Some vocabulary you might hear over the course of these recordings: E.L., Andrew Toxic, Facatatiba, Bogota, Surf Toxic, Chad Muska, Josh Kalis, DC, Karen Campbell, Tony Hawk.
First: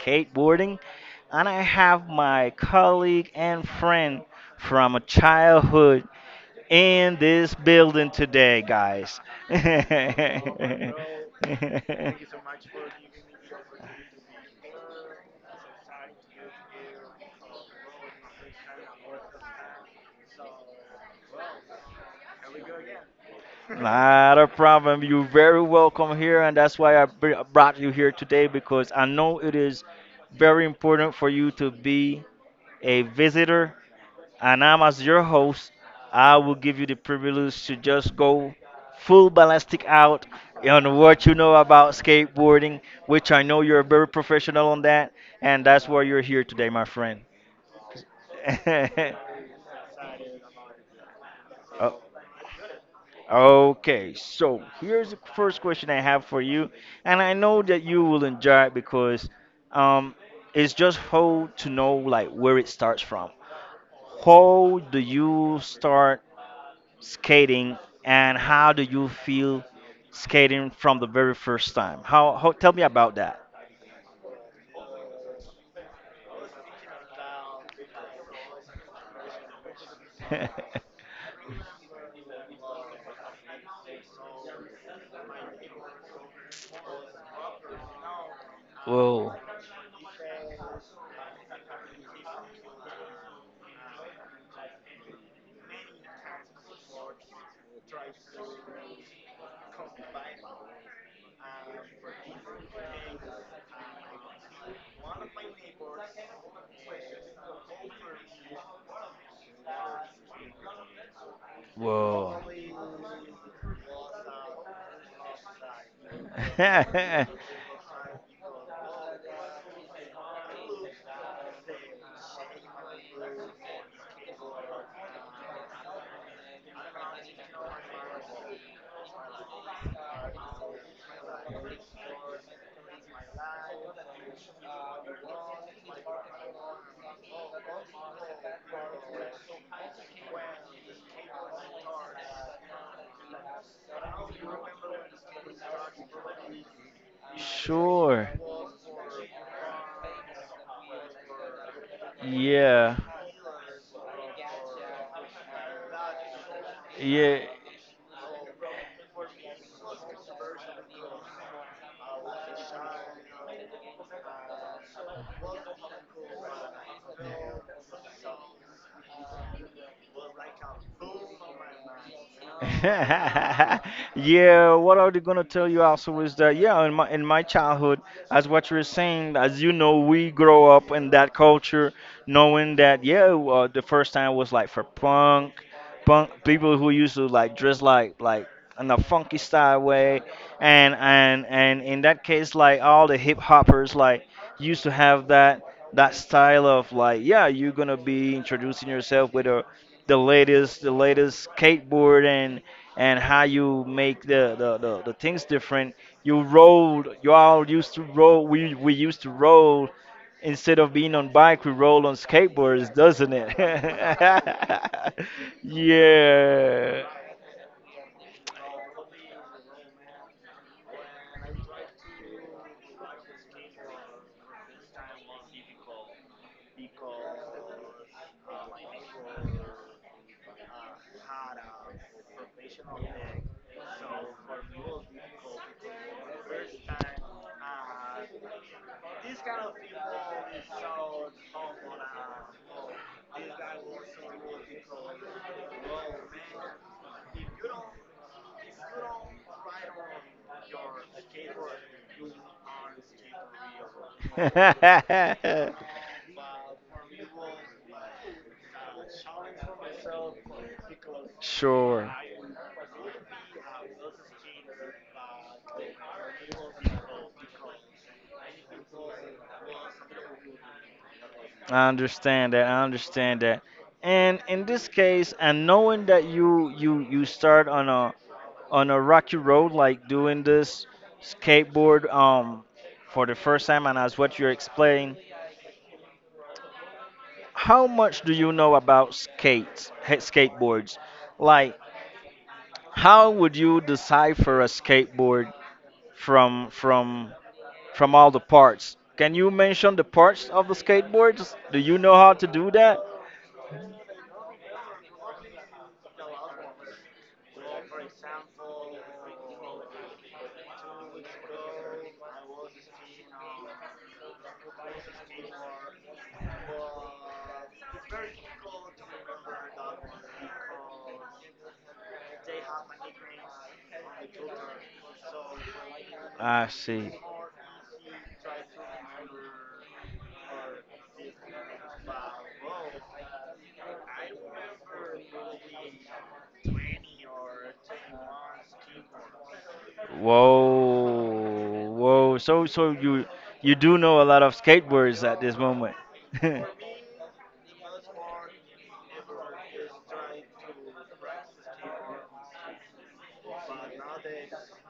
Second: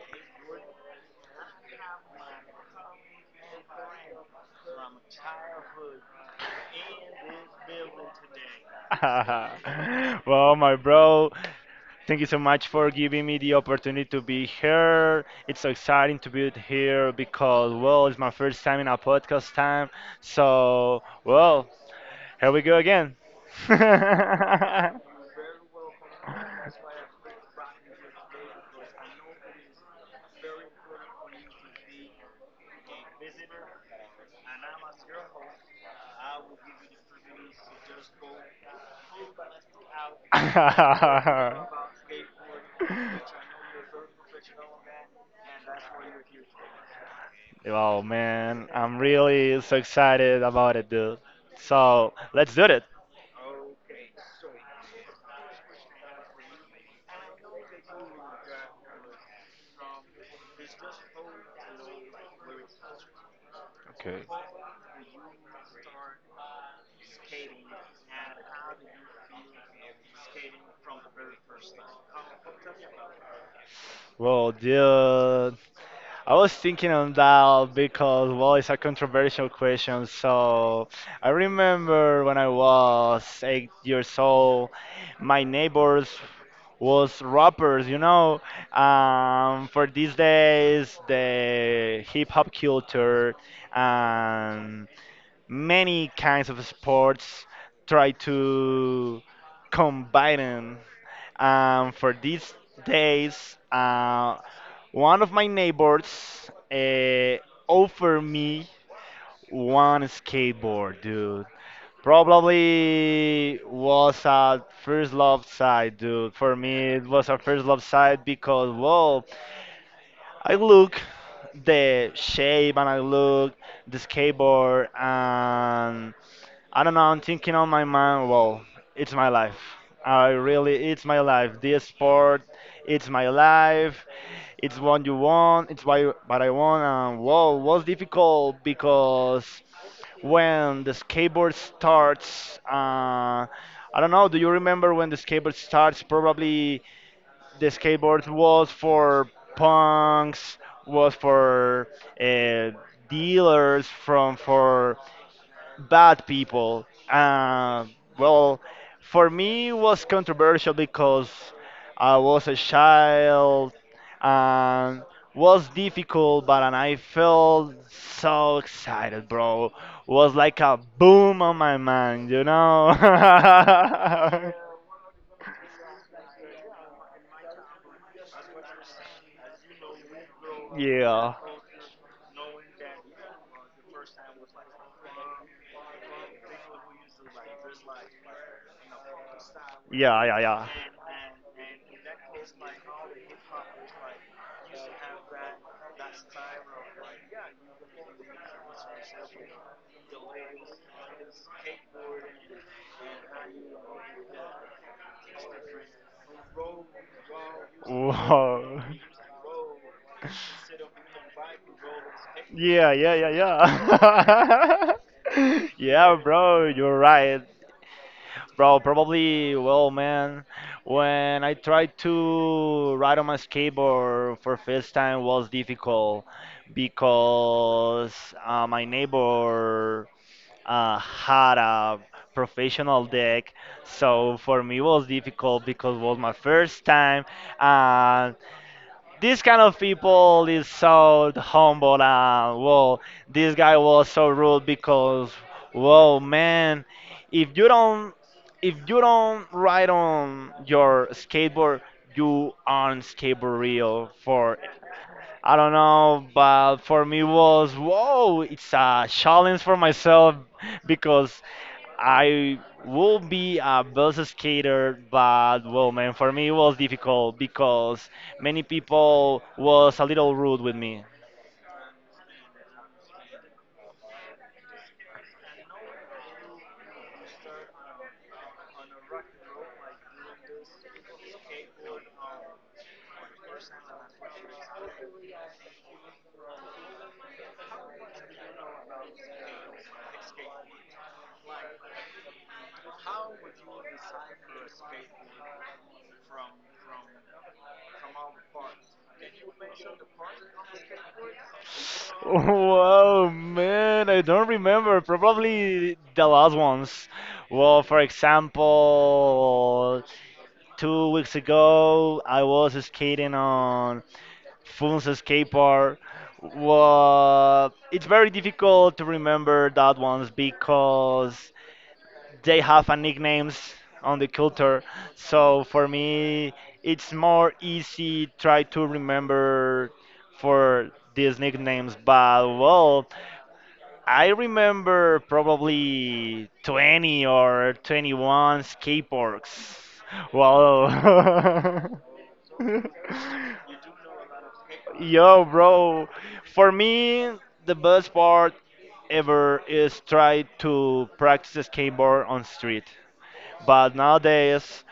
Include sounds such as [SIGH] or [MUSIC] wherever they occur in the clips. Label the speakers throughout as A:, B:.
A: skateboarding. And I have my colleague and friend from a childhood in this building today, guys. [LAUGHS] Not
B: [LAUGHS] Well, my bro, thank you so much for giving me the opportunity to be here. It's so exciting to be here because, well, it's my first time in a podcast time. So, well, here we go again.
A: a problem.
B: [LAUGHS]
A: You're very welcome here, and that's why I brought you here today because I know it is very important for you to be a visitor and I'm as your host. I will give you the privilege to just go full ballistic out on what you know about skateboarding, which I know you're very professional on that, and that's why you're here today, my friend.
B: Oh man, I'm
A: [LAUGHS]
B: really so excited about it, dude.
A: Oh,
B: So, let's do it.
A: okay, so here's the first question I have for you, and I know that you will enjoy it because um, it's just how to know, like, where it starts from.
B: Okay.
A: How do you start skating, and how do you feel skating from the very first time? How, tell me about that.
B: Well, dude, I was thinking on that because, well, it's a controversial question.
A: [LAUGHS]
B: So I remember when I was 8 years old, my neighbors was rappers.
A: Whoa,
B: For these days, the hip hop culture and many kinds of sports try to combine 'em for these days, one of my neighbors offered me one skateboard, dude.
A: whoa.
B: Probably was a first love side, dude. For me, it was a first
A: [LAUGHS]
B: love side because, well, I look the shape and I look the skateboard, and I don't know. I'm thinking on my mind. Well, it's my life. I really, it's my life. This sport, it's my life. It's what you want. It's why, what I want. And whoa, was difficult because when the skateboard starts, I don't know. Do you remember when the skateboard starts? Probably the skateboard
A: Sure.
B: was for punks, was for uh,
A: Yeah.
B: dealers from for bad people.
A: Yeah.
B: Well, for me, it was controversial because I was a child and was difficult, but and I felt so excited, bro. Was like a boom on my mind, you
A: [LAUGHS]
B: know? [LAUGHS]
A: Yeah, what I was gonna tell you also is that yeah, in my childhood, as what you're saying, as you know, we grow
B: Yeah,
A: up in that
B: yeah,
A: culture, knowing that yeah, the first time was like for punk, punk people who used to like dress like in a funky style way,
B: yeah,
A: and and in that case, like all the hip hoppers like used to have that style of like yeah, you're gonna be introducing yourself with a the
B: yeah.
A: latest skateboard and how you make the things different. You rolled, you all used to roll, we
B: Whoa. [LAUGHS]
A: we used to roll instead of being on bike, we roll on
B: Yeah,
A: skateboards,
B: yeah, yeah,
A: doesn't it? [LAUGHS]
B: yeah. [LAUGHS] Yeah, bro, you're
A: Yeah.
B: right. Bro, probably, well, man, when I tried to ride on my skateboard for first time was difficult because my neighbor had a professional deck, so for me it was difficult because it was my first time, and this kind of people is so humble, and well, this guy was so rude because whoa man, if you don't if you don't ride on your skateboard, you aren't skateboard real. For I don't
A: [LAUGHS]
B: know, but for me was whoa, it's a challenge for myself because
A: Sure.
B: I will be a best skater. But well, man, for me it was difficult because many people was a little rude with me.
A: I understand that. I understand that. And in this case, and knowing that you start on a rocky road like doing this skateboard for the first time and as what you explained, how much do you know about skateboards? Like, how would you decipher a skateboard from from all the parts. Can you mention the parts of the skateboards? Do you know
B: [LAUGHS]
A: how to do that?
B: Wow, man, I don't remember. Probably the last ones. Well, for example, 2 weeks ago, I was skating on Fun's skate park. Well, it's very difficult to remember that ones because they have a nicknames on the culture. So for me,
A: I see.
B: it's more easy try to remember for these nicknames. But well, I remember probably 20 or 21 skateboards. Wow.
A: Whoa, whoa. So so you
B: [LAUGHS]
A: you do know a lot of skateboards at
B: Yo,
A: this moment.
B: bro. For me, the
A: [LAUGHS]
B: best part ever is try to practice skateboard on street. But nowadays,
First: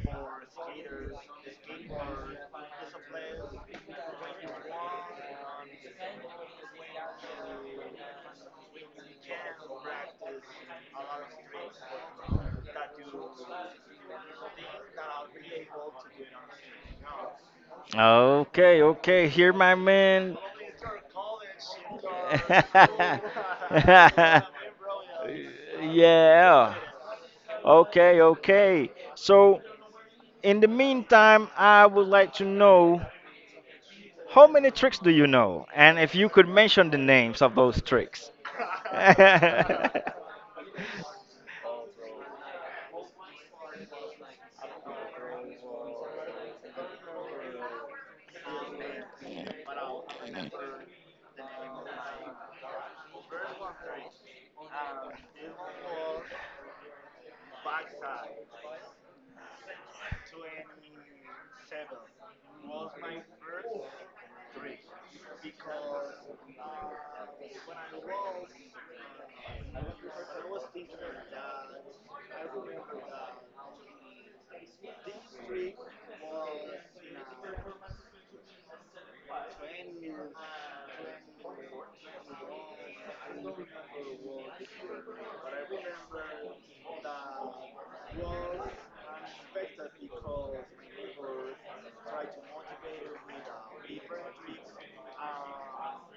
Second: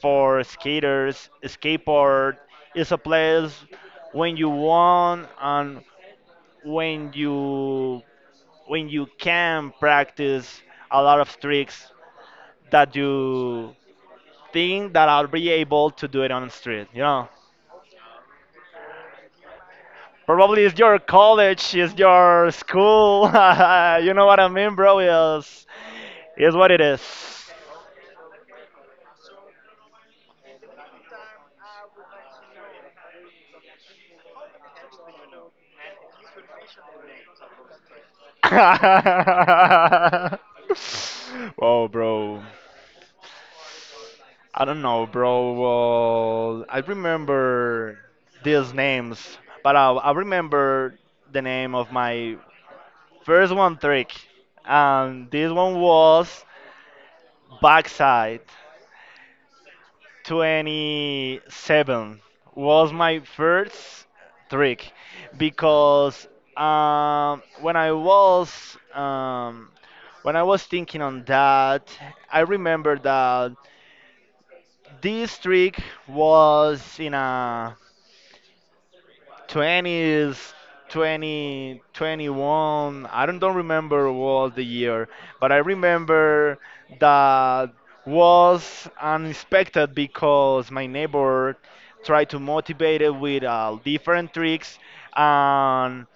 B: for skaters, skateboard is a place when you want, and when you when you can practice a lot of tricks that you think that I'll be able to do it on the street. You know,
A: Okay, okay, here, my man.
B: probably it's your college, it's your school. [LAUGHS]
A: [LAUGHS]
B: You know what I mean, bro? Is what
A: Yeah.
B: it is.
A: Okay, okay. So, in the meantime, I would like to know how many tricks do you know, and if you could mention the names of those tricks.
B: [LAUGHS] Whoa, bro. I don't know, bro. Well, I remember these names, but I remember the name of my first one trick, and this one was backside 27, was my first trick because um, when I was um, when I was thinking on that, I remember that this trick was in a 20s 20 21. I don't remember what the year, but I remember that was unexpected because my neighbor tried to motivate it with different tricks. And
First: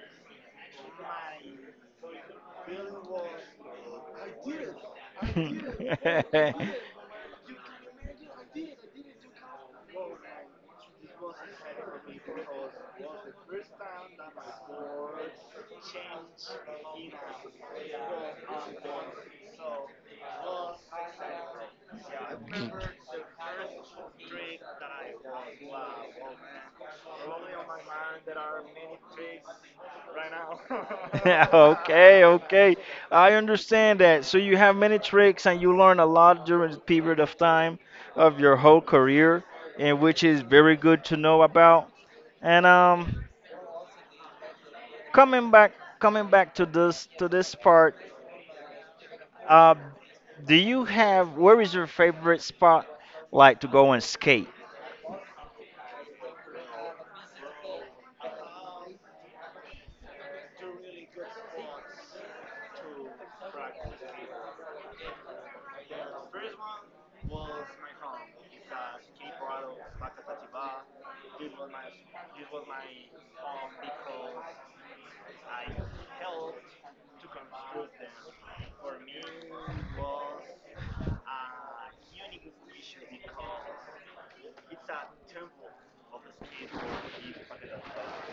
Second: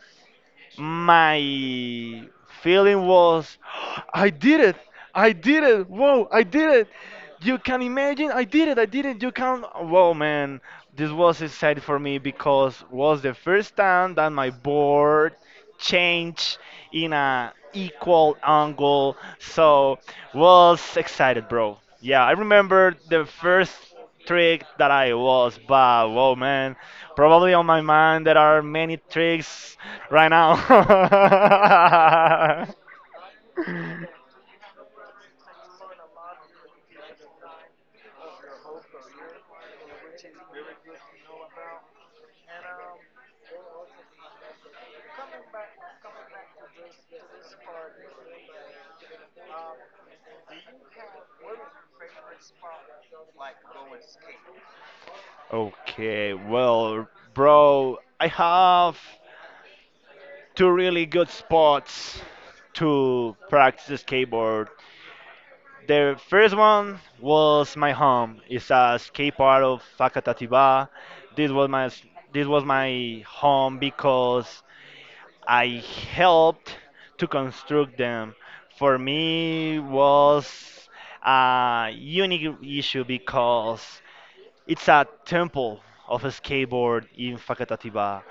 B: my feeling was [GASPS] I did it, I did it, whoa, I did it! You can imagine, I did it, I did it, you can, whoa man, this was exciting for me because was the first time that my board
A: [LAUGHS] [LAUGHS]
B: change in a equal angle. So was excited, bro. Yeah, I
A: [LAUGHS]
B: remember the first trick that I was, but whoa, man, probably on my mind there are many tricks right now.
A: Okay, okay. I understand that. So
B: [LAUGHS]
A: you have many tricks and you learn a lot during the period of time of your whole career, and which is very good to know about. And coming back, coming back to this part. Um, do you have, where is your favorite spot like to go and skate?
B: Okay, well, bro, I have two really good spots to practice skateboard. The first one was my home. It's a skate park of Facatatiba. This was my this was my home because I helped to construct them. For me was a unique issue because it's a temple of a skateboard in Facatatiba.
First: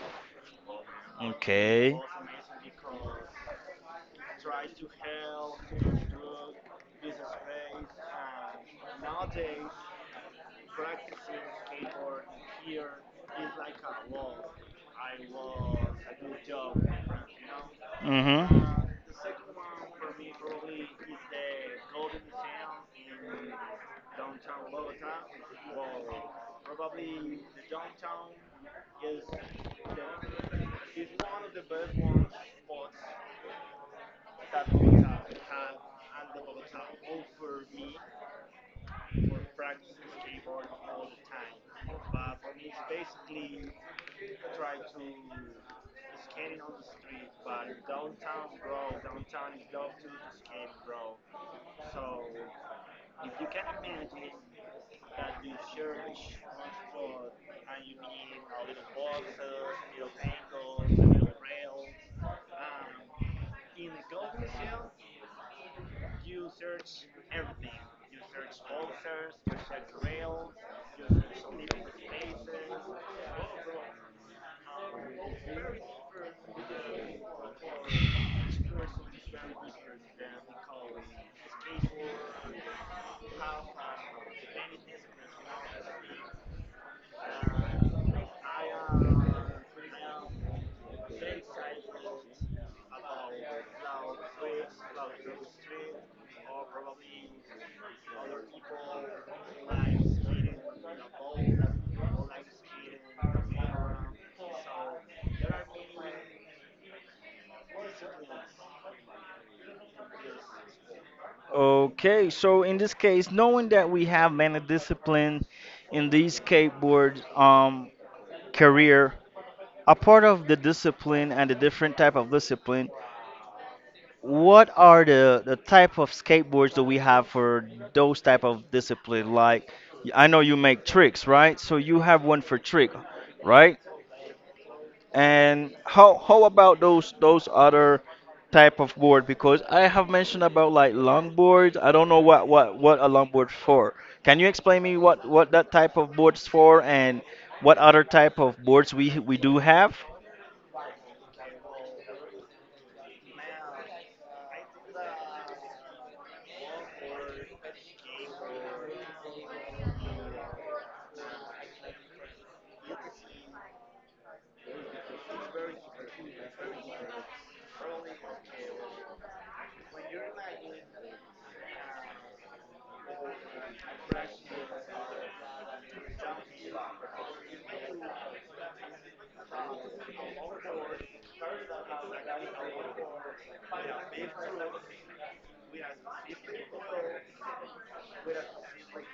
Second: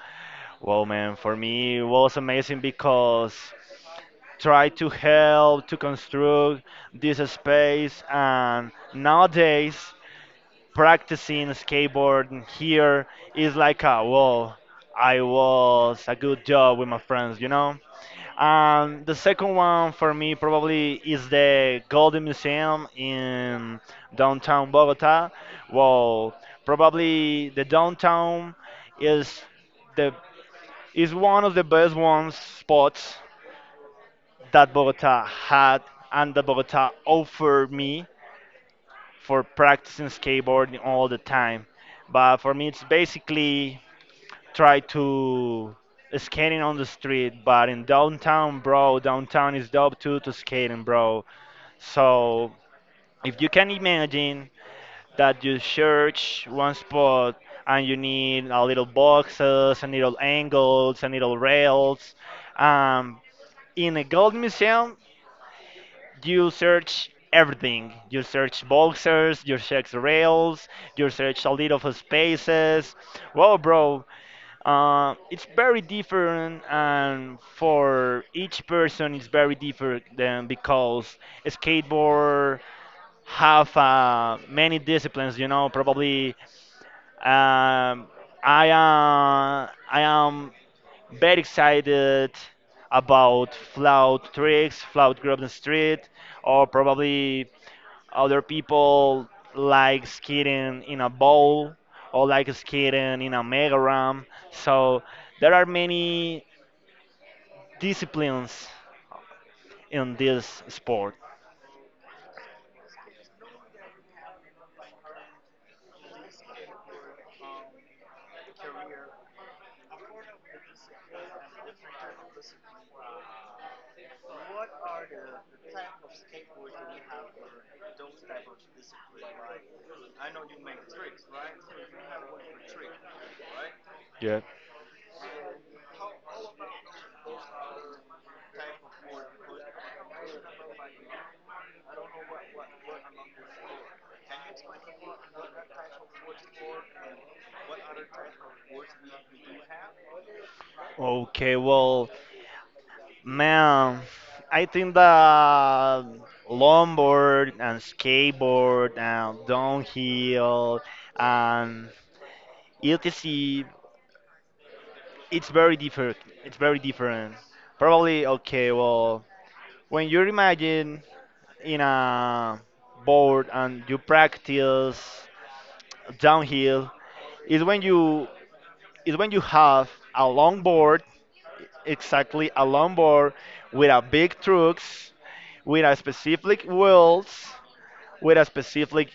B: Wow man, for me it
A: Okay.
B: was amazing because try to help to construct this space, and nowadays practicing skateboard here is like a, well, I was a good job with my friends, you know.
A: Hmm.
B: And the second one for me probably is the golden museum in downtown Bogota. Well, probably the downtown is the is one of the best ones spots that Bogota had and that Bogota offered me for practicing skateboarding all the time. But for me, it's basically try to skating on the street. But in downtown, bro, downtown is dope too to skating, bro. So if you can imagine that you search one spot and you need a little boxes and little angles and little rails, um, in a gold museum you search everything. You search boxers, you search rails, you search a little of spaces. Well, bro, it's very different, and for each person, it's very different than because skateboard have many disciplines. You know, probably um, I uh, I am very excited about flout tricks, flout grub and street, or probably other people like skating in a bowl or like skating in a mega ramp. So there are many disciplines in this sport.
A: Okay, so in this case, knowing that we have many disciplines in the skateboard career, a part of the discipline and the different type of discipline, what are the type of skateboards that we have for those type of discipline? Like, I know you make tricks, right? So you have one for trick, right?
B: Yeah.
A: And how about those other type of board? Because I have mentioned about like longboards. I don't know what what a longboard's for. Can you explain me what that type of board's for and what other type of boards we do have?
B: Okay, well, man, I think that longboard and skateboard and downhill and etc. It's very different. It's very different. Probably okay. Well, when you imagine in a board and you practice downhill is when you have a long board, exactly a long board with a big trucks, with a specific wheels, with a specific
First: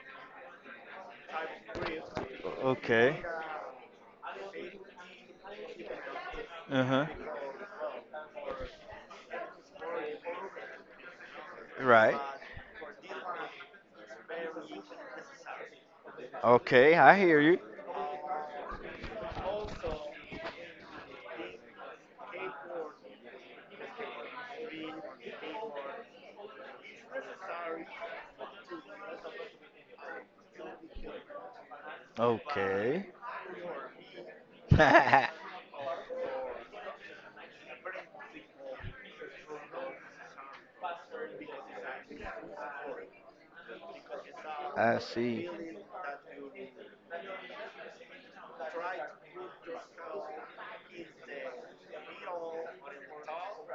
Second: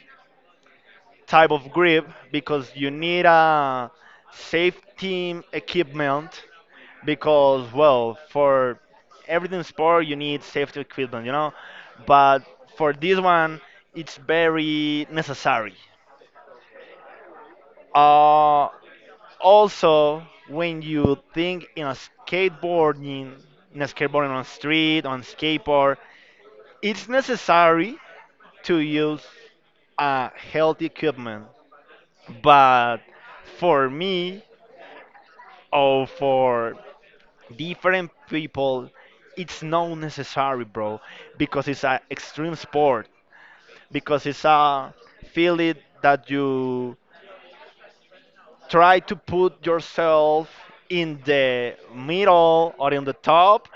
B: type of grip, because you
A: Okay.
B: need a safe team equipment
A: Uh huh.
B: because well, for everything sport you need safety equipment, you know.
A: Right.
B: But for this one it's very necessary.
A: Okay, I hear you.
B: uh, Also, when you think in a skateboarding skateboarding on street on skateboard, it's necessary to use a healthy equipment. But
A: Okay.
B: for me
A: [LAUGHS] I
B: or for different people it's not necessary, bro, because it's an extreme sport, because it's a
A: see.
B: feeling that you try to put yourself in the middle or in the top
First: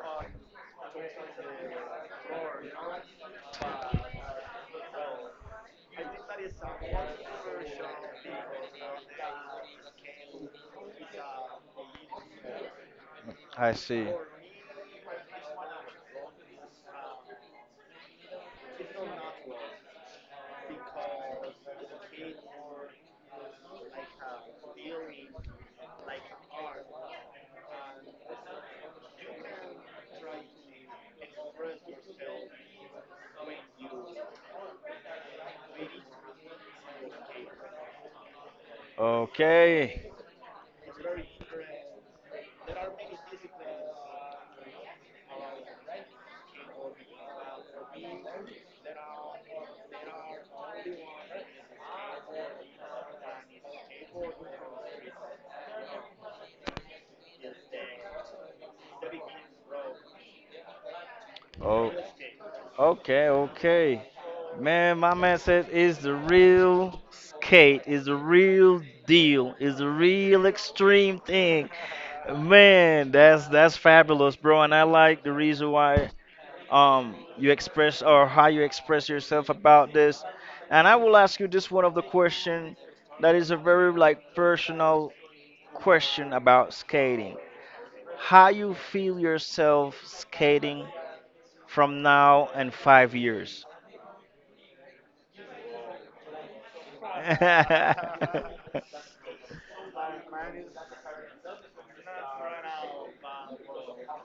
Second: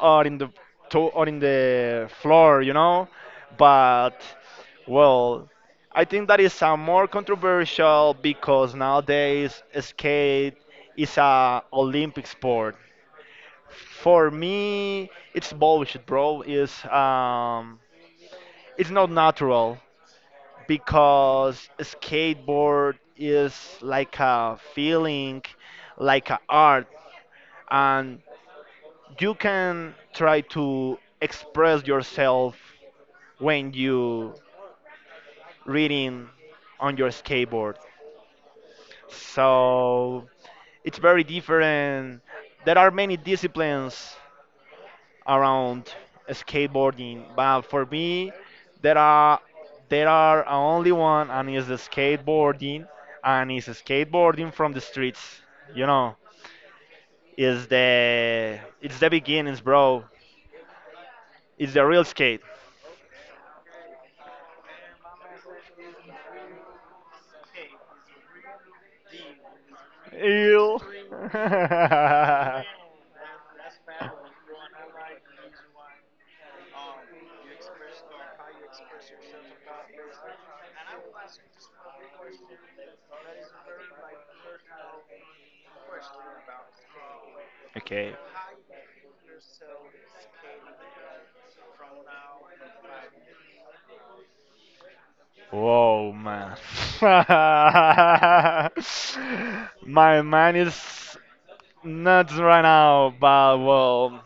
B: or in the or in the floor, you know. But well, I think that is a more controversial because nowadays skate is a olympic sport.
A: I see.
B: For me, it's bullshit, bro. Is it's not natural because skateboard is like a feeling, like a art, and you can try to express yourself when you reading on your skateboard.
A: Okay.
B: So it's very different. There are many disciplines around skateboarding, but for me, there are there are only one, and is the skateboarding, and is skateboarding from the streets. You know, is the it's the beginnings, bro. It's the
A: Oh.
B: real skate.
A: Okay. Okay. Man, my man said is the real skate, is the real deal, is the real
B: Ew.
A: extreme thing.
B: [LAUGHS]
A: Man, that's fabulous, bro. And I like the reason why you express or how you express yourself about this. And I will ask you this one of the question that is a very like personal question about skating.
B: Okay.
A: How you feel yourself skating from now and 5 years?
B: Whoa, man.
A: [LAUGHS]
B: [LAUGHS] My mind is nuts right now, but well,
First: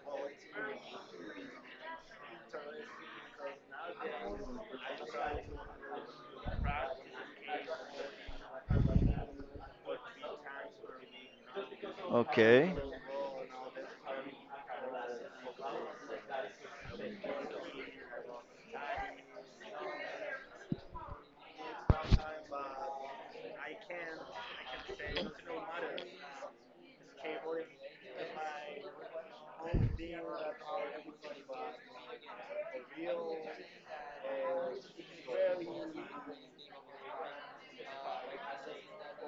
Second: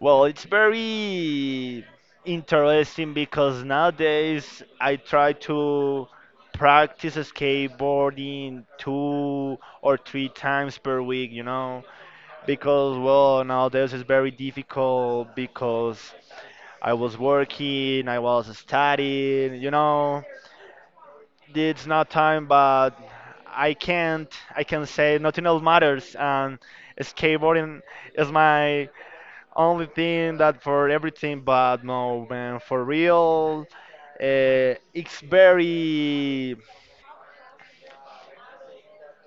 B: Well, it's very interesting because nowadays I try to practice skateboarding 2 or 3 times per week, you know,
A: Okay.
B: because well, nowadays it's very difficult because I was working, I was studying, you know, it's not time. But I can't, I can say nothing else matters, and skateboarding is my only thing that for everything. But no, man, for real, uh, it's very,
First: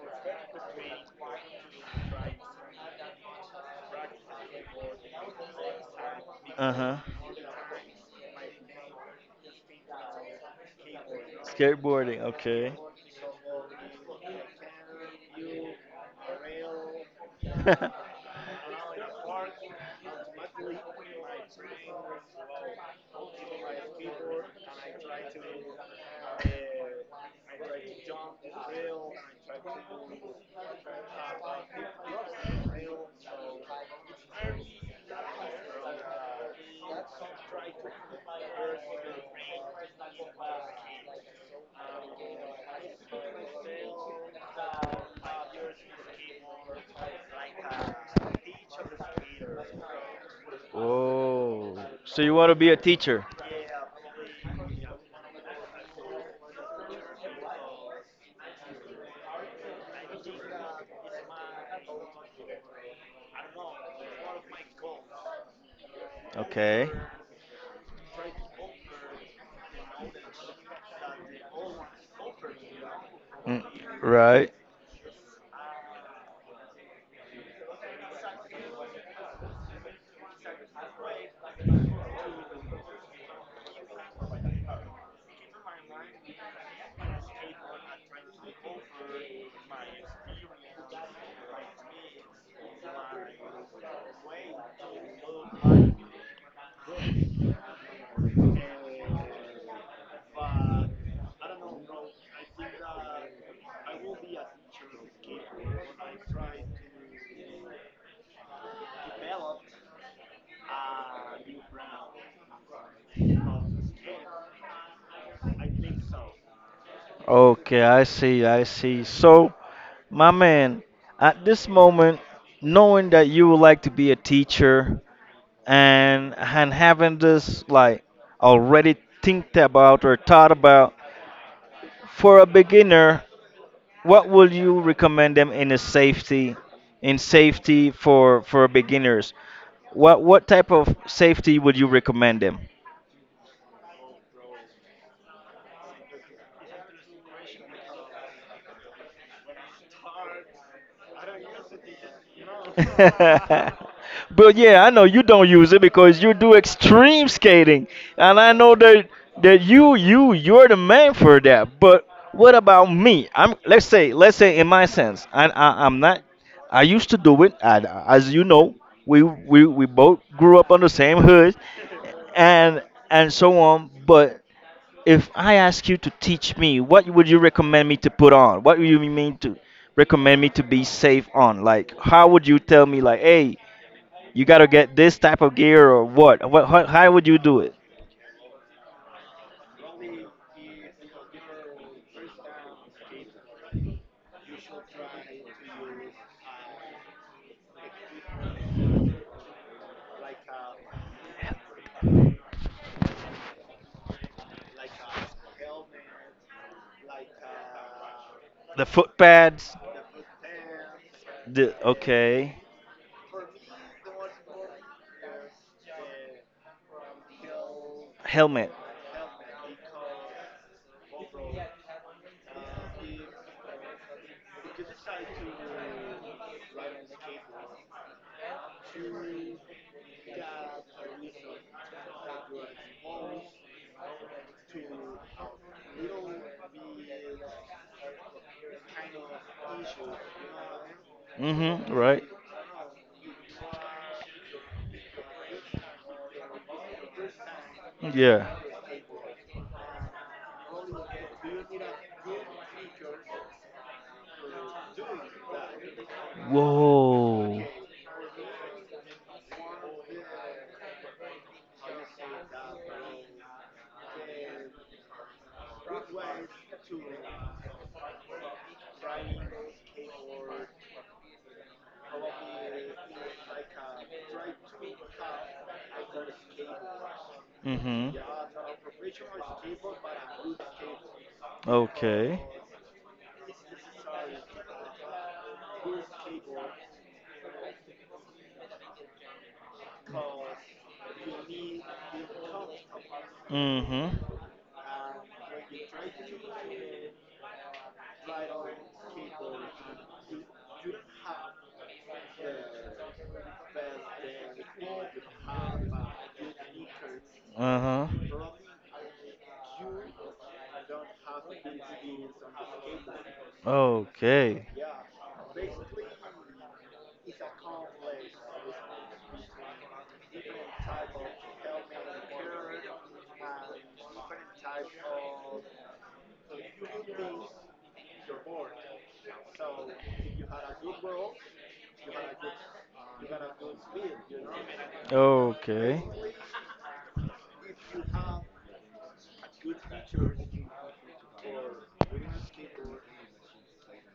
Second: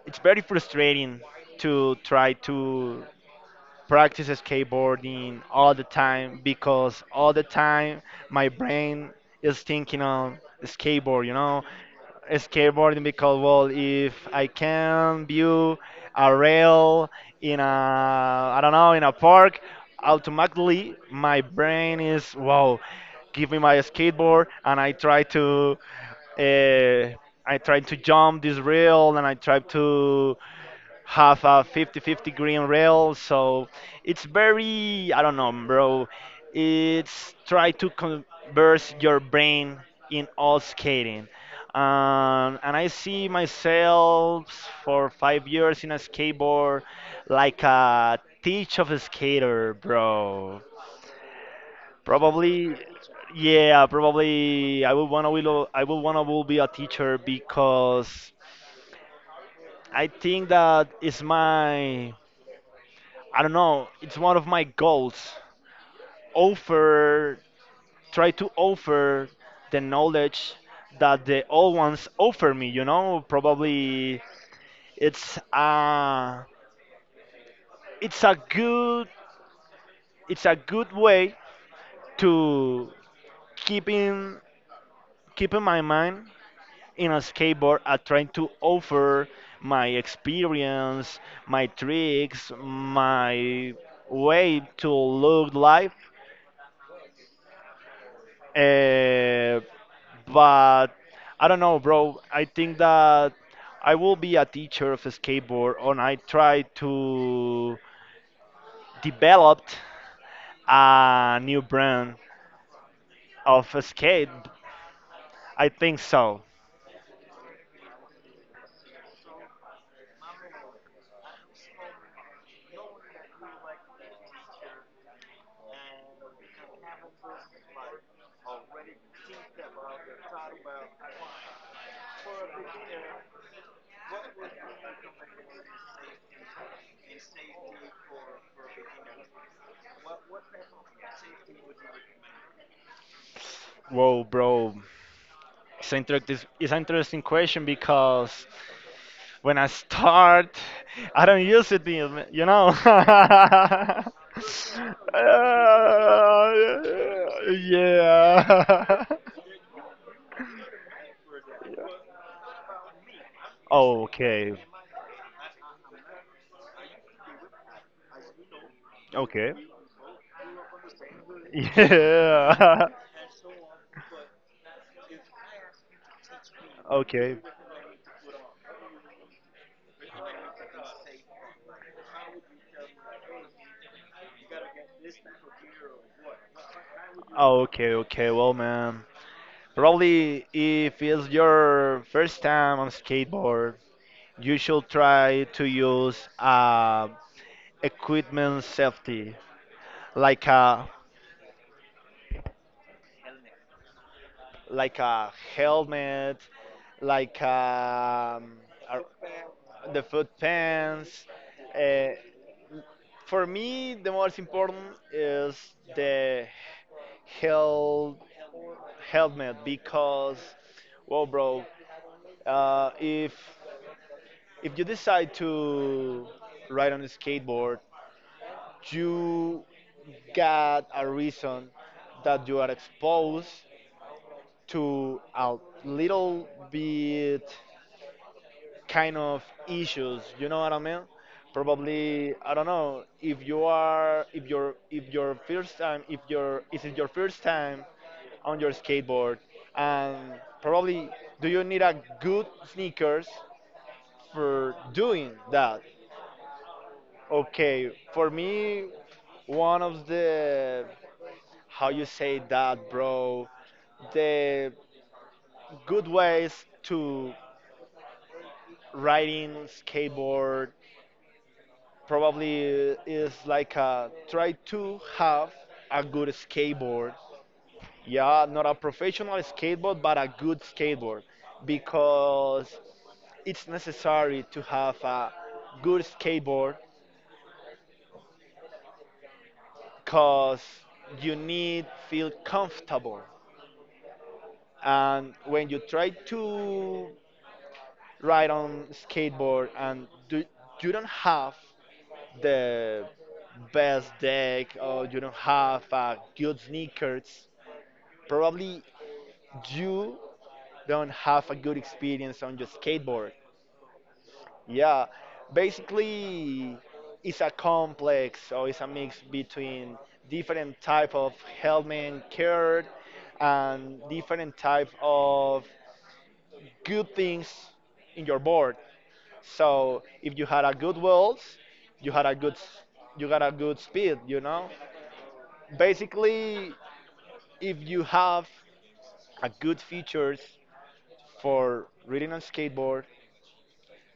B: it's very frustrating to try to practice skateboarding all the time
A: Uh huh.
B: because all the time my brain is thinking on skateboard, you know,
A: Skateboarding, okay.
B: skateboarding. Because well, if I can view a rail in a, I don't know, in a park, automatically my brain is wow, give me my skateboard, and I try to, uh, I try to jump this rail and I try to have a 50-50 green rail. So it's very, I don't know,
A: [LAUGHS]
B: bro, it's try to converse your brain in all skating. And I see myself for 5 years in a skateboard like a teach of a skater, bro.
A: Oh, so you want to be
B: Probably,
A: a teacher?
B: yeah, probably I would want to will, I would want to will be a teacher because I think that is my, I don't know, it's one of my goals.
A: Okay.
B: Offer, try to offer the knowledge that the old ones offer me, you know?
A: Mm,
B: Probably
A: right.
B: it's a, it's a good, it's a good way to keep in, keep in my mind in a skateboard at trying to offer my experience, my tricks, my way to look life. Uh, but I don't know, bro. I think that I will be a teacher of skateboard, and I try to develop a new brand of skate. I think so.
A: Okay, I see, I see. So, my man, at this moment, knowing that you would like to be a teacher and having this like already think about or thought about, for a beginner, what would you recommend them in a safety, in safety for beginners? What type of safety would you recommend them?
B: Whoa, bro. It's interactive. It's an interesting question because when I start, I don't use it, you know.
A: [LAUGHS]
B: [LAUGHS]
A: But yeah, I know you don't use it because you
B: Uh,
A: do extreme skating, and I know
B: yeah.
A: that that you you're the man for that. But what about me? I'm, let's
B: [LAUGHS]
A: say, let's
B: Okay.
A: say in my sense, I'm not. I used to do it, and as you know, we
B: Okay.
A: we we both grew up on the same hood, and
B: Yeah. [LAUGHS]
A: and so on. But if I ask you to teach me, what would
B: Okay.
A: you recommend me to put on? What would you mean to recommend me to be safe on? Like, how would you tell me, like, hey, you gotta get this type of gear or what? What? How would you
B: Oh,
A: do it?
B: okay, okay. Well, man, probably if it's your first time on skateboard, you should try to use equipment safety, like a like a helmet, like
A: The
B: a,
A: foot pads.
B: the foot pants.
A: The
B: Uh,
A: okay,
B: for me, the most important is the hel
A: helmet.
B: helmet because, well, bro, Uh, if if you decide to ride on a skateboard, you got a reason that you are exposed to a little bit kind of issues. You know what I mean?
A: Mm-hmm. Right.
B: Probably, I don't know if your first time, if your is it your first time
A: Yeah.
B: on your skateboard, and probably do you need a good sneakers for doing that?
A: Whoa.
B: Okay, for me, one of the, how you say that, bro, the good ways to riding skateboard probably is like try to have a good skateboard.
A: Mm-hmm.
B: Yeah, not a professional skateboard, but a good skateboard,
A: Okay.
B: because it's necessary to have a good skateboard because you need feel comfortable.
A: Mm-hmm.
B: And when you try to ride on skateboard and do, you don't have the best deck, or you don't have good sneakers,
A: Uh huh.
B: probably you don't have a good experience on your skateboard.
A: Okay.
B: Yeah, basically it's a complex, or it's a mix between different type of helmet care and different type of good things in your board. So if you had a good walls, you had a good s- you got a good speed, you know?
A: Okay.
B: Basically, if you have a good features for riding on skateboard,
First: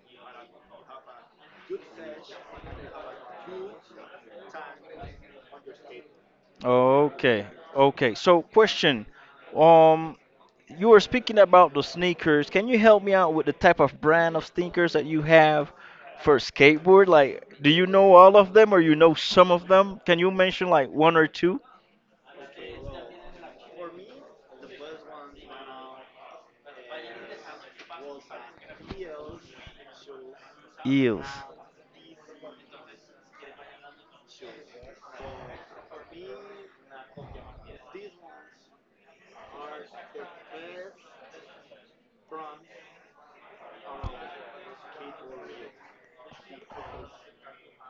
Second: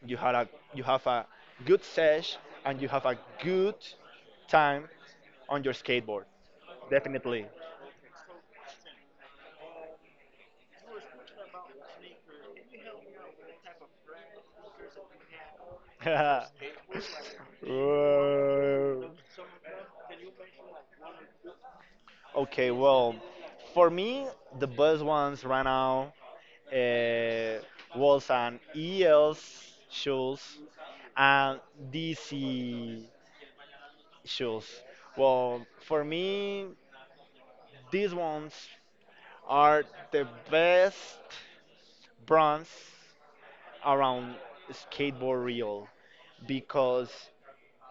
B: you have a good sesh and you have a good time on your skateboard. Definitely.
A: Okay.
B: [LAUGHS]
A: Okay. So, question. Um, you were speaking about the sneakers. Can you help me out with the type of brand of sneakers that you have for skateboard? Like, do you know all of them or you
B: Whoa.
A: know some of them? Can you mention like one or two?
B: Okay, well, for me, the best ones right now uh, was an E.L. shoes
A: Eels.
B: and DC shoes. Well, for me, these ones are the best brands around skateboard real, because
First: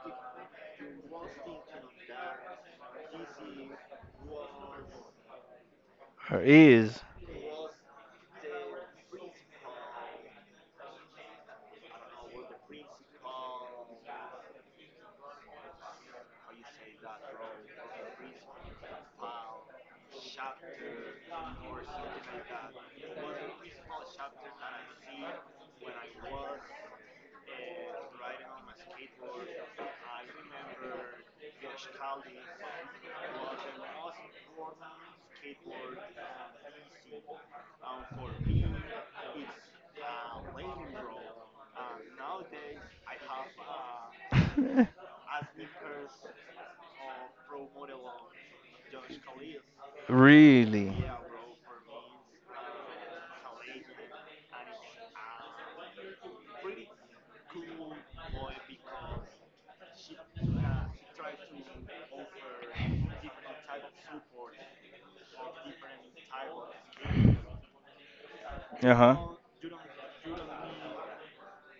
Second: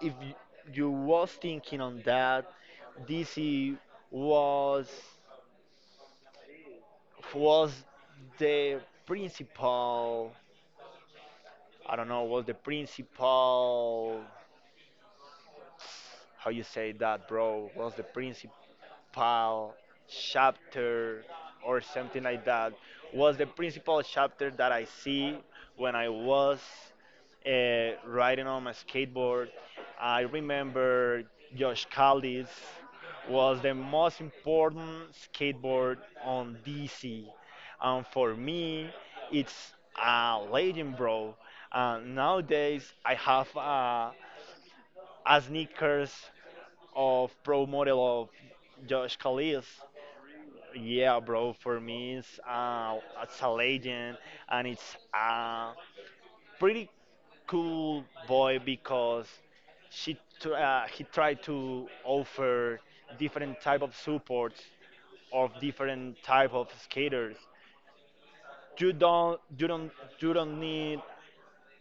B: if you, you was thinking on that, DC was
A: Her ears.
B: was the principal. I don't know. Was the principal, how you say that, bro? Was the principal chapter or something like that? Was the principal chapter that I see when I was riding on my skateboard? I remember Josh Callis was the most important skateboard on DC, and for me, it's a legend, bro. Nowadays, I have
A: Uh,
B: a
A: [LAUGHS]
B: sneakers of pro model of Josh Kalis.
A: really?
B: Yeah, bro, for me it's a legend, and it's a pretty cool boy because he tried to offer different type of supports of different type of skaters. You
A: Uh huh.
B: don't you don't you don't need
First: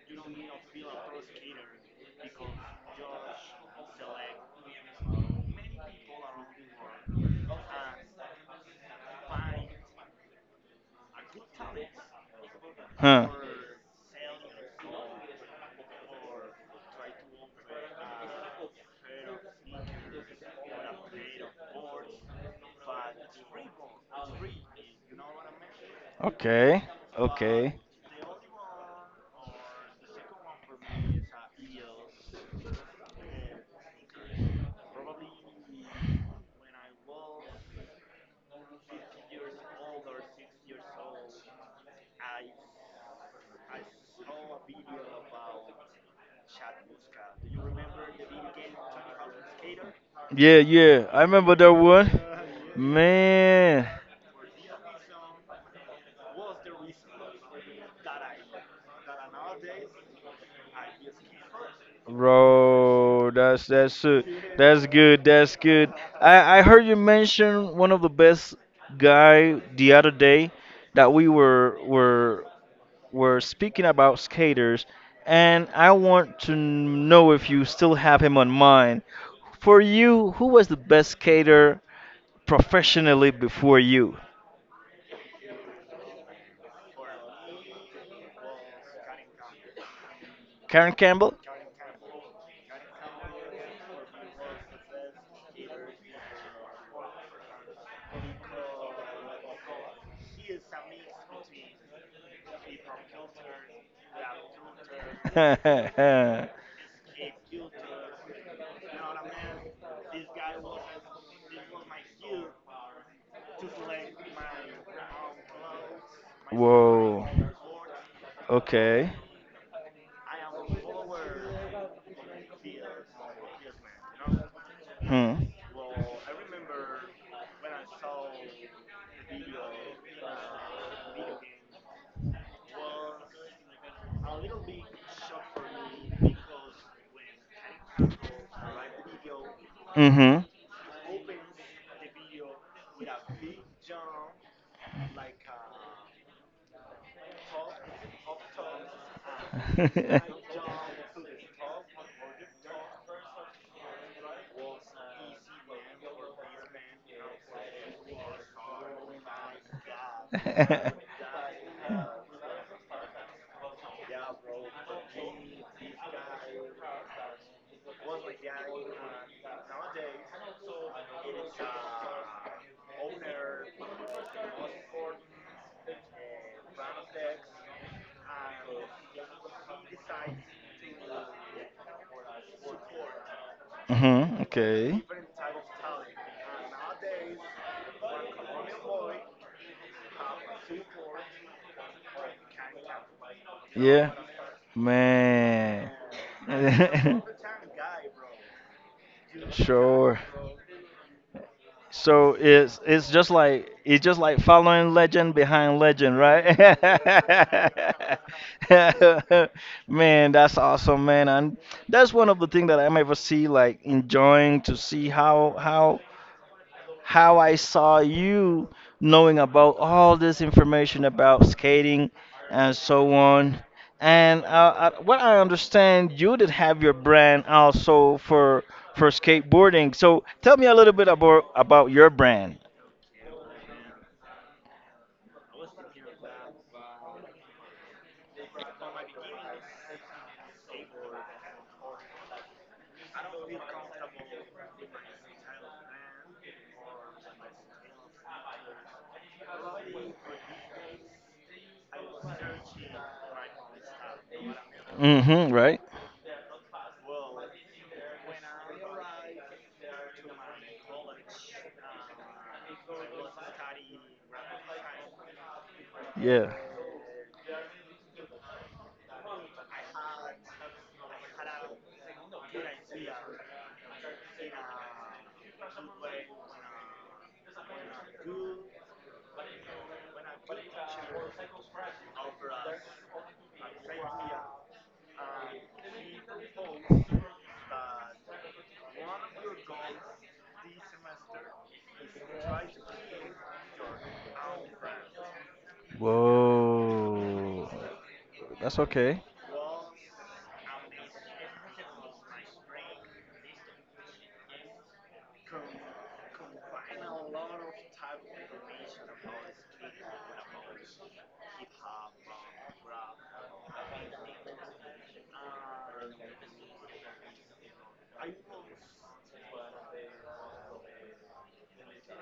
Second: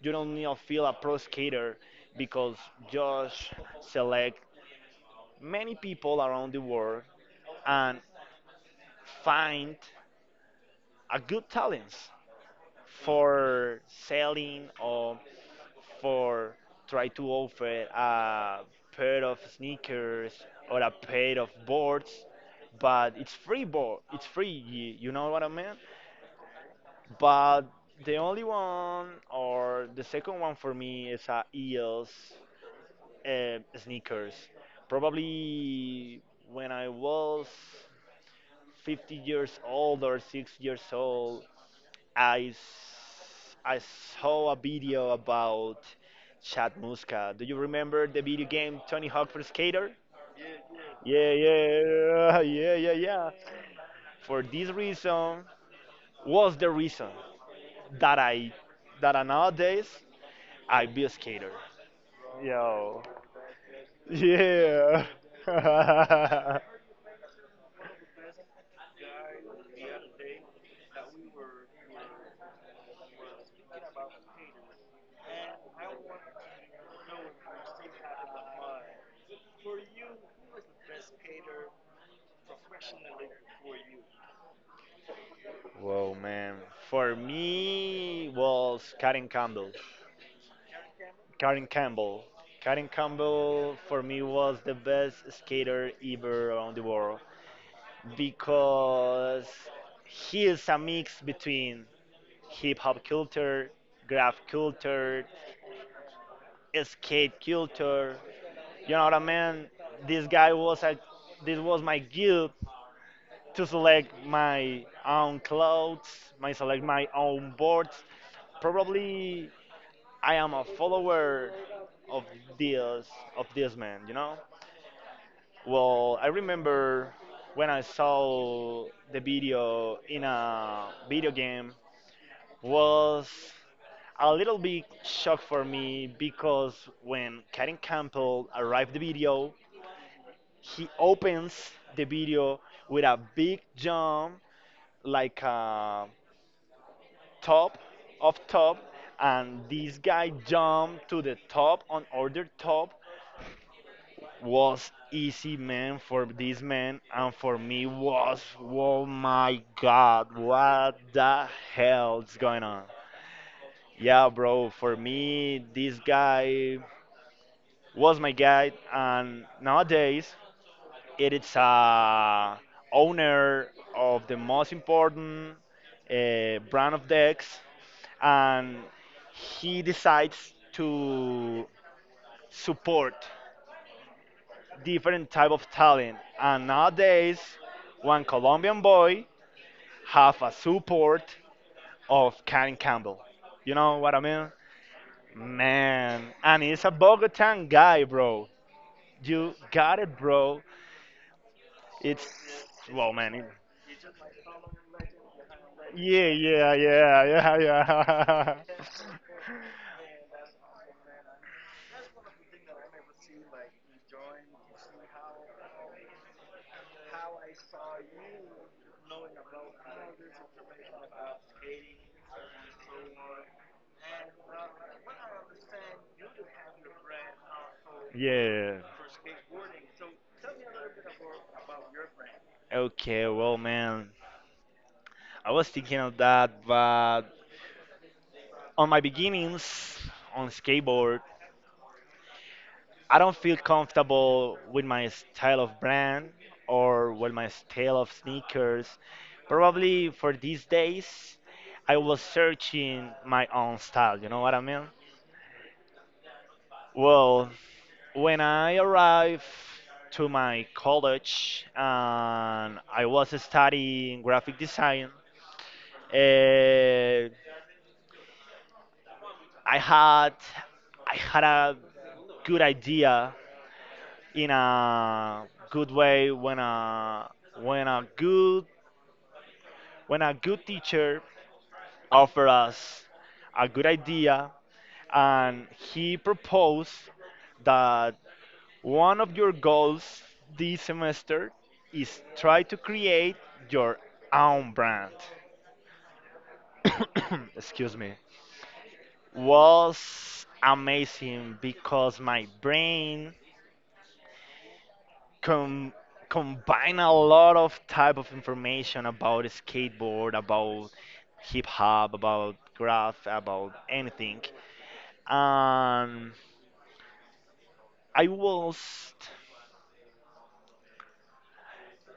B: you don't need to feel a pro skater because Josh select many people around the world and find a good talents
A: Huh.
B: for selling, or for try to offer a pair of sneakers or a pair of boards, but it's free board, it's free. You know what I mean?
A: Okay.
B: But
A: Okay.
B: the only one, or the second one for me, is a eels sneakers. Probably when I was 50 years old or 6 years old, I saw a video about Chad Muska. Do you remember the video game Tony Hawk for Skater?
A: Yeah, yeah. I
B: Yeah,
A: remember that one.
B: yeah, yeah, [LAUGHS] yeah, yeah.
A: Man.
B: For this reason, was the reason that I that I nowadays I be a skater. Yo.
A: Bro, that's
B: Yeah.
A: good. That's
B: [LAUGHS]
A: good. I heard you mention one of the best guy the other day that we were speaking about skaters, and I want to know if you still have him on mind. For you, who was the best skater professionally before you?
B: Whoa, man. For me was Karen Campbell.
A: Karen Campbell?
B: Karen Campbell. Karen Campbell for me was the best skater ever around the world,
A: [LAUGHS]
B: because he is a mix between hip hop culture, graph culture,
A: [LAUGHS]
B: skate culture. You know what I mean? This guy was a this was my guilt to select my own clothes, my select my
A: Whoa.
B: own boards.
A: Okay.
B: Probably I am a follower of this of this man, you know?
A: Hmm.
B: Well, I remember when I saw the video in a video game, was a little bit shock for me, because when Karen Campbell arrived the video,
A: Mm-hmm.
B: he opens the video with a big jump like a
A: [LAUGHS]
B: top of top, and this guy jumped to the top on order top, was easy, man, for this man, and for me was, oh my God, what the hell's going on? Yeah, bro, for me, this guy was my guide, and nowadays it is a owner of the most important brand of decks, and he decides to support
A: Hmm, okay.
B: different type of talent. And nowadays, one Colombian boy have a support of Karen Campbell. You know
A: Yeah.
B: what I mean?
A: Man.
B: Man, and he's a
A: [LAUGHS]
B: Bogotan guy, bro. You got
A: Sure.
B: it, bro. It's,
A: So
B: well, man. It,
A: it's just like following legend behind legend,
B: yeah,
A: right?
B: yeah, yeah, yeah, yeah. [LAUGHS]
A: [LAUGHS] Man, that's awesome, man, and that's one of the things that I'm ever see like enjoying to see how I saw you knowing about all this information about skating and so on. And what I understand, you did have your brand also
B: Yeah.
A: for skateboarding. So tell me a little bit about your brand.
B: Okay, well, man, I was thinking of that, but on my beginnings on skateboard, I don't feel comfortable with my style of brand or with my style of sneakers. Probably for these days, I was searching my own style, you know what I mean?
A: Mm-hmm. Right?
B: Well, when I arrived to my college and I was studying graphic design,
A: Yeah.
B: uh, I had I had a good idea in a good way, when a good when a good teacher offered us a good idea, and he proposed that one of your goals this semester is try to create your own brand. [COUGHS]
A: Whoa.
B: Excuse me.
A: That's okay.
B: Was amazing because my brain com- combined a lot of type of information about skateboard, about hip hop, about graph, about anything. And I was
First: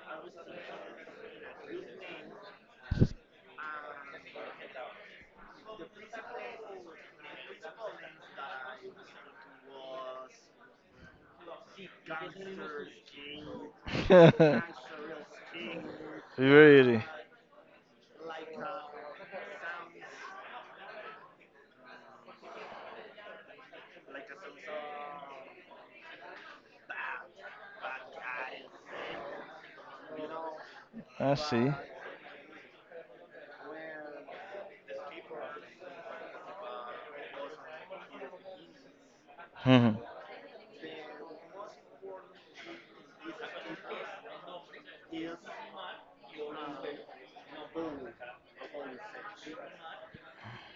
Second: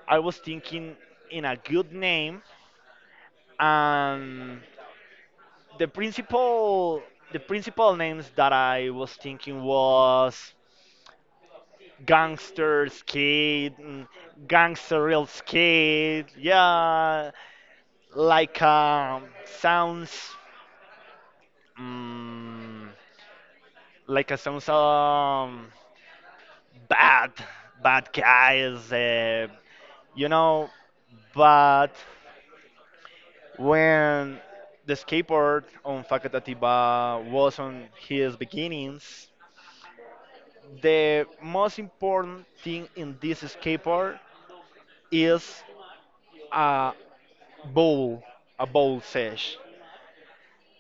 B: I was thinking in a good name, and the principal the principal names that I was thinking was gangster skate,
A: [LAUGHS]
B: gangster real skate,
A: Really?
B: yeah, like sounds, mm, like a sounds, bad, bad guys, you know.
A: I see.
B: But when the skateboard on Facatativa was on his beginnings,
A: Hmm.
B: the most important thing in this skateboard is a bowl, a bowl sesh.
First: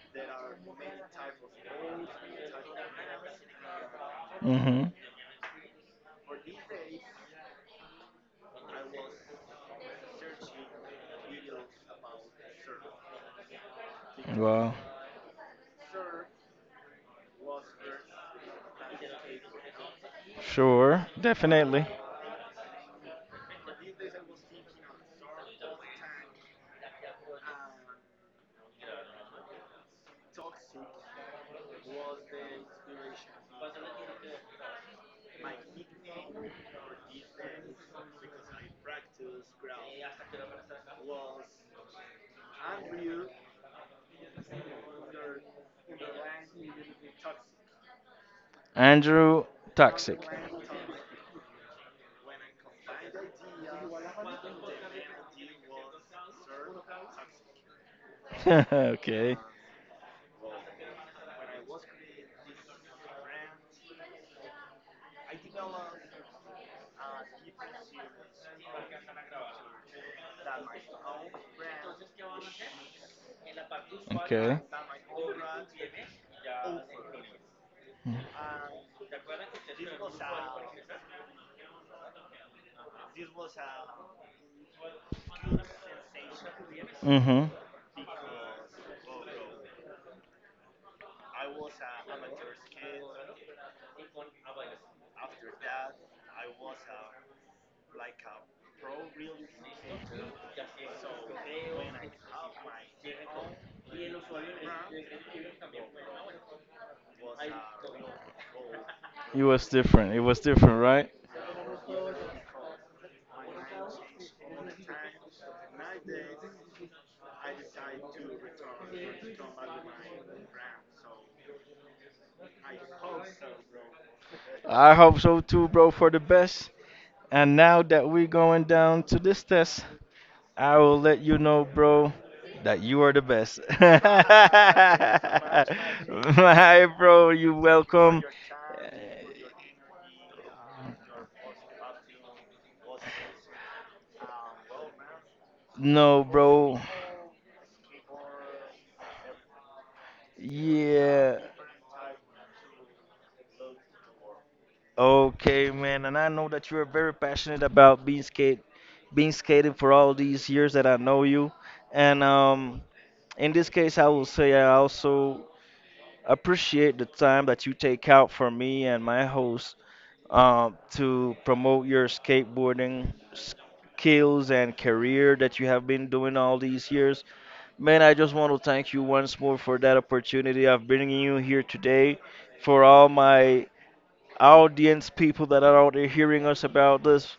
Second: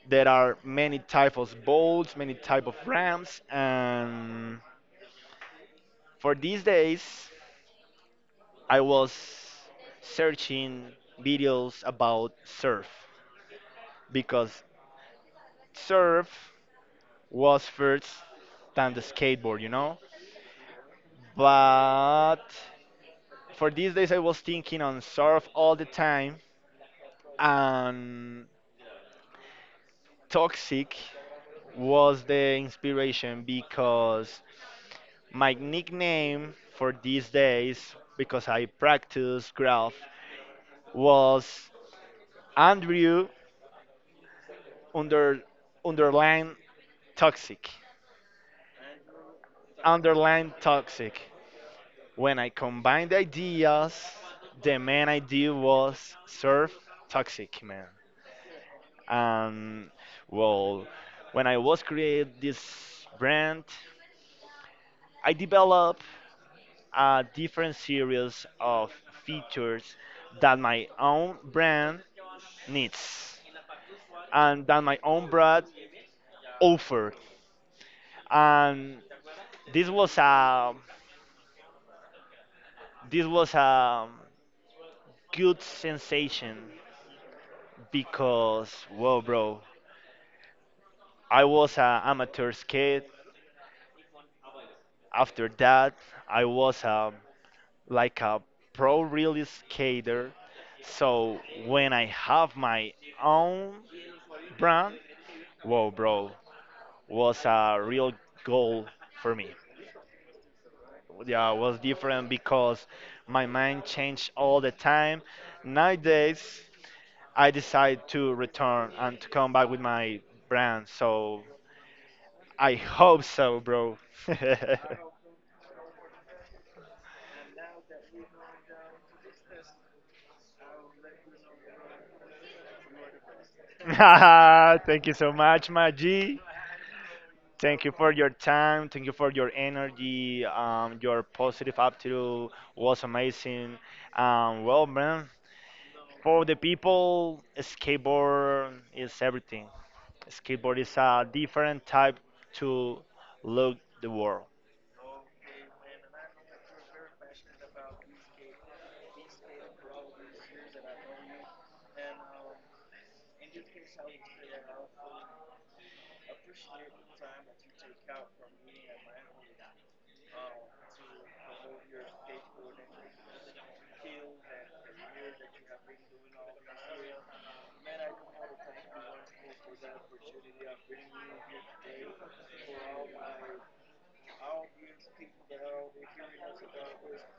B: There are many types of bowls, many type of ramps, and
A: Mm-hmm.
B: for these days, I was searching videos about surf, because
A: Well,
B: surf was first than the skateboard, you know.
A: sure, definitely.
B: But for these days, I was thinking on surf all the time, and Toxic was the inspiration, because my nickname for these days, because I practice graph, was Andrew under underline toxic.
A: Andrew Toxic.
B: Underline toxic. When I combined ideas, the main idea was surf toxic, man.
A: [LAUGHS] Okay.
B: And well, when I was create this brand, I developed a different series of features that my own brand needs
A: Okay.
B: and that my own brand offered. And this was a this was a good sensation,
A: Mm-hmm.
B: because well, bro, I was an amateur skate. After that, I was a, like a pro real skater. So when I have my own brand, whoa, bro, was a real goal for
A: It
B: me.
A: was different. It was different, right?
B: Yeah, it was different because my mind changed all the time. Nowadays, I decide to return and to come back with my brand. So I hope so, bro. [LAUGHS]
A: I hope so too, bro, for the best. And now that we're going down to this test, I will let you know, bro, that you are the best.
B: [LAUGHS]
A: [LAUGHS]
B: Thank you so much, Maji.
A: My bro, you
B: Thank you for
A: welcome.
B: your time. Thank you for your energy. Your positive attitude was amazing. Well, man,
A: No,
B: for the
A: bro.
B: people, skateboard is everything. Skateboard is a
A: Yeah.
B: different type to look the world.
A: Okay, man. And I know that you are very passionate about being skate, being skating for all these years that I know you. And in this case, I will say I also appreciate the time that you take out for me and my host to promote your skateboarding skills and career that you have been doing all these years. Man, I just want to thank you once more for that opportunity of bringing you here today. For all my audience people that are out there hearing us about this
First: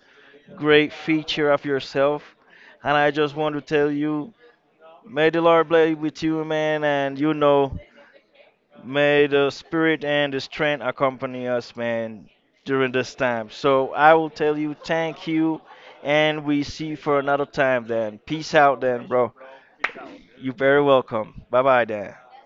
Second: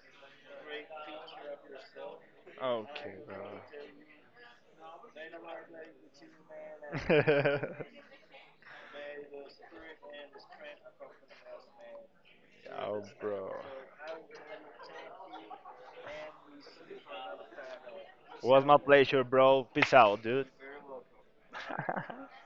A: great feature of yourself. And I
B: Okay,
A: just want to tell you, may the
B: bro.
A: Lord bless with you, man. And you know,
B: [LAUGHS]
A: may the spirit and the strength accompany us, man, during
B: Oh,
A: this time.
B: bro.
A: So I will tell you thank you, and we see you for another time then. Peace
B: Was my
A: out then,
B: pleasure,
A: bro.
B: bro. Peace out, dude.
A: You're very welcome. Bye bye then.
B: [LAUGHS]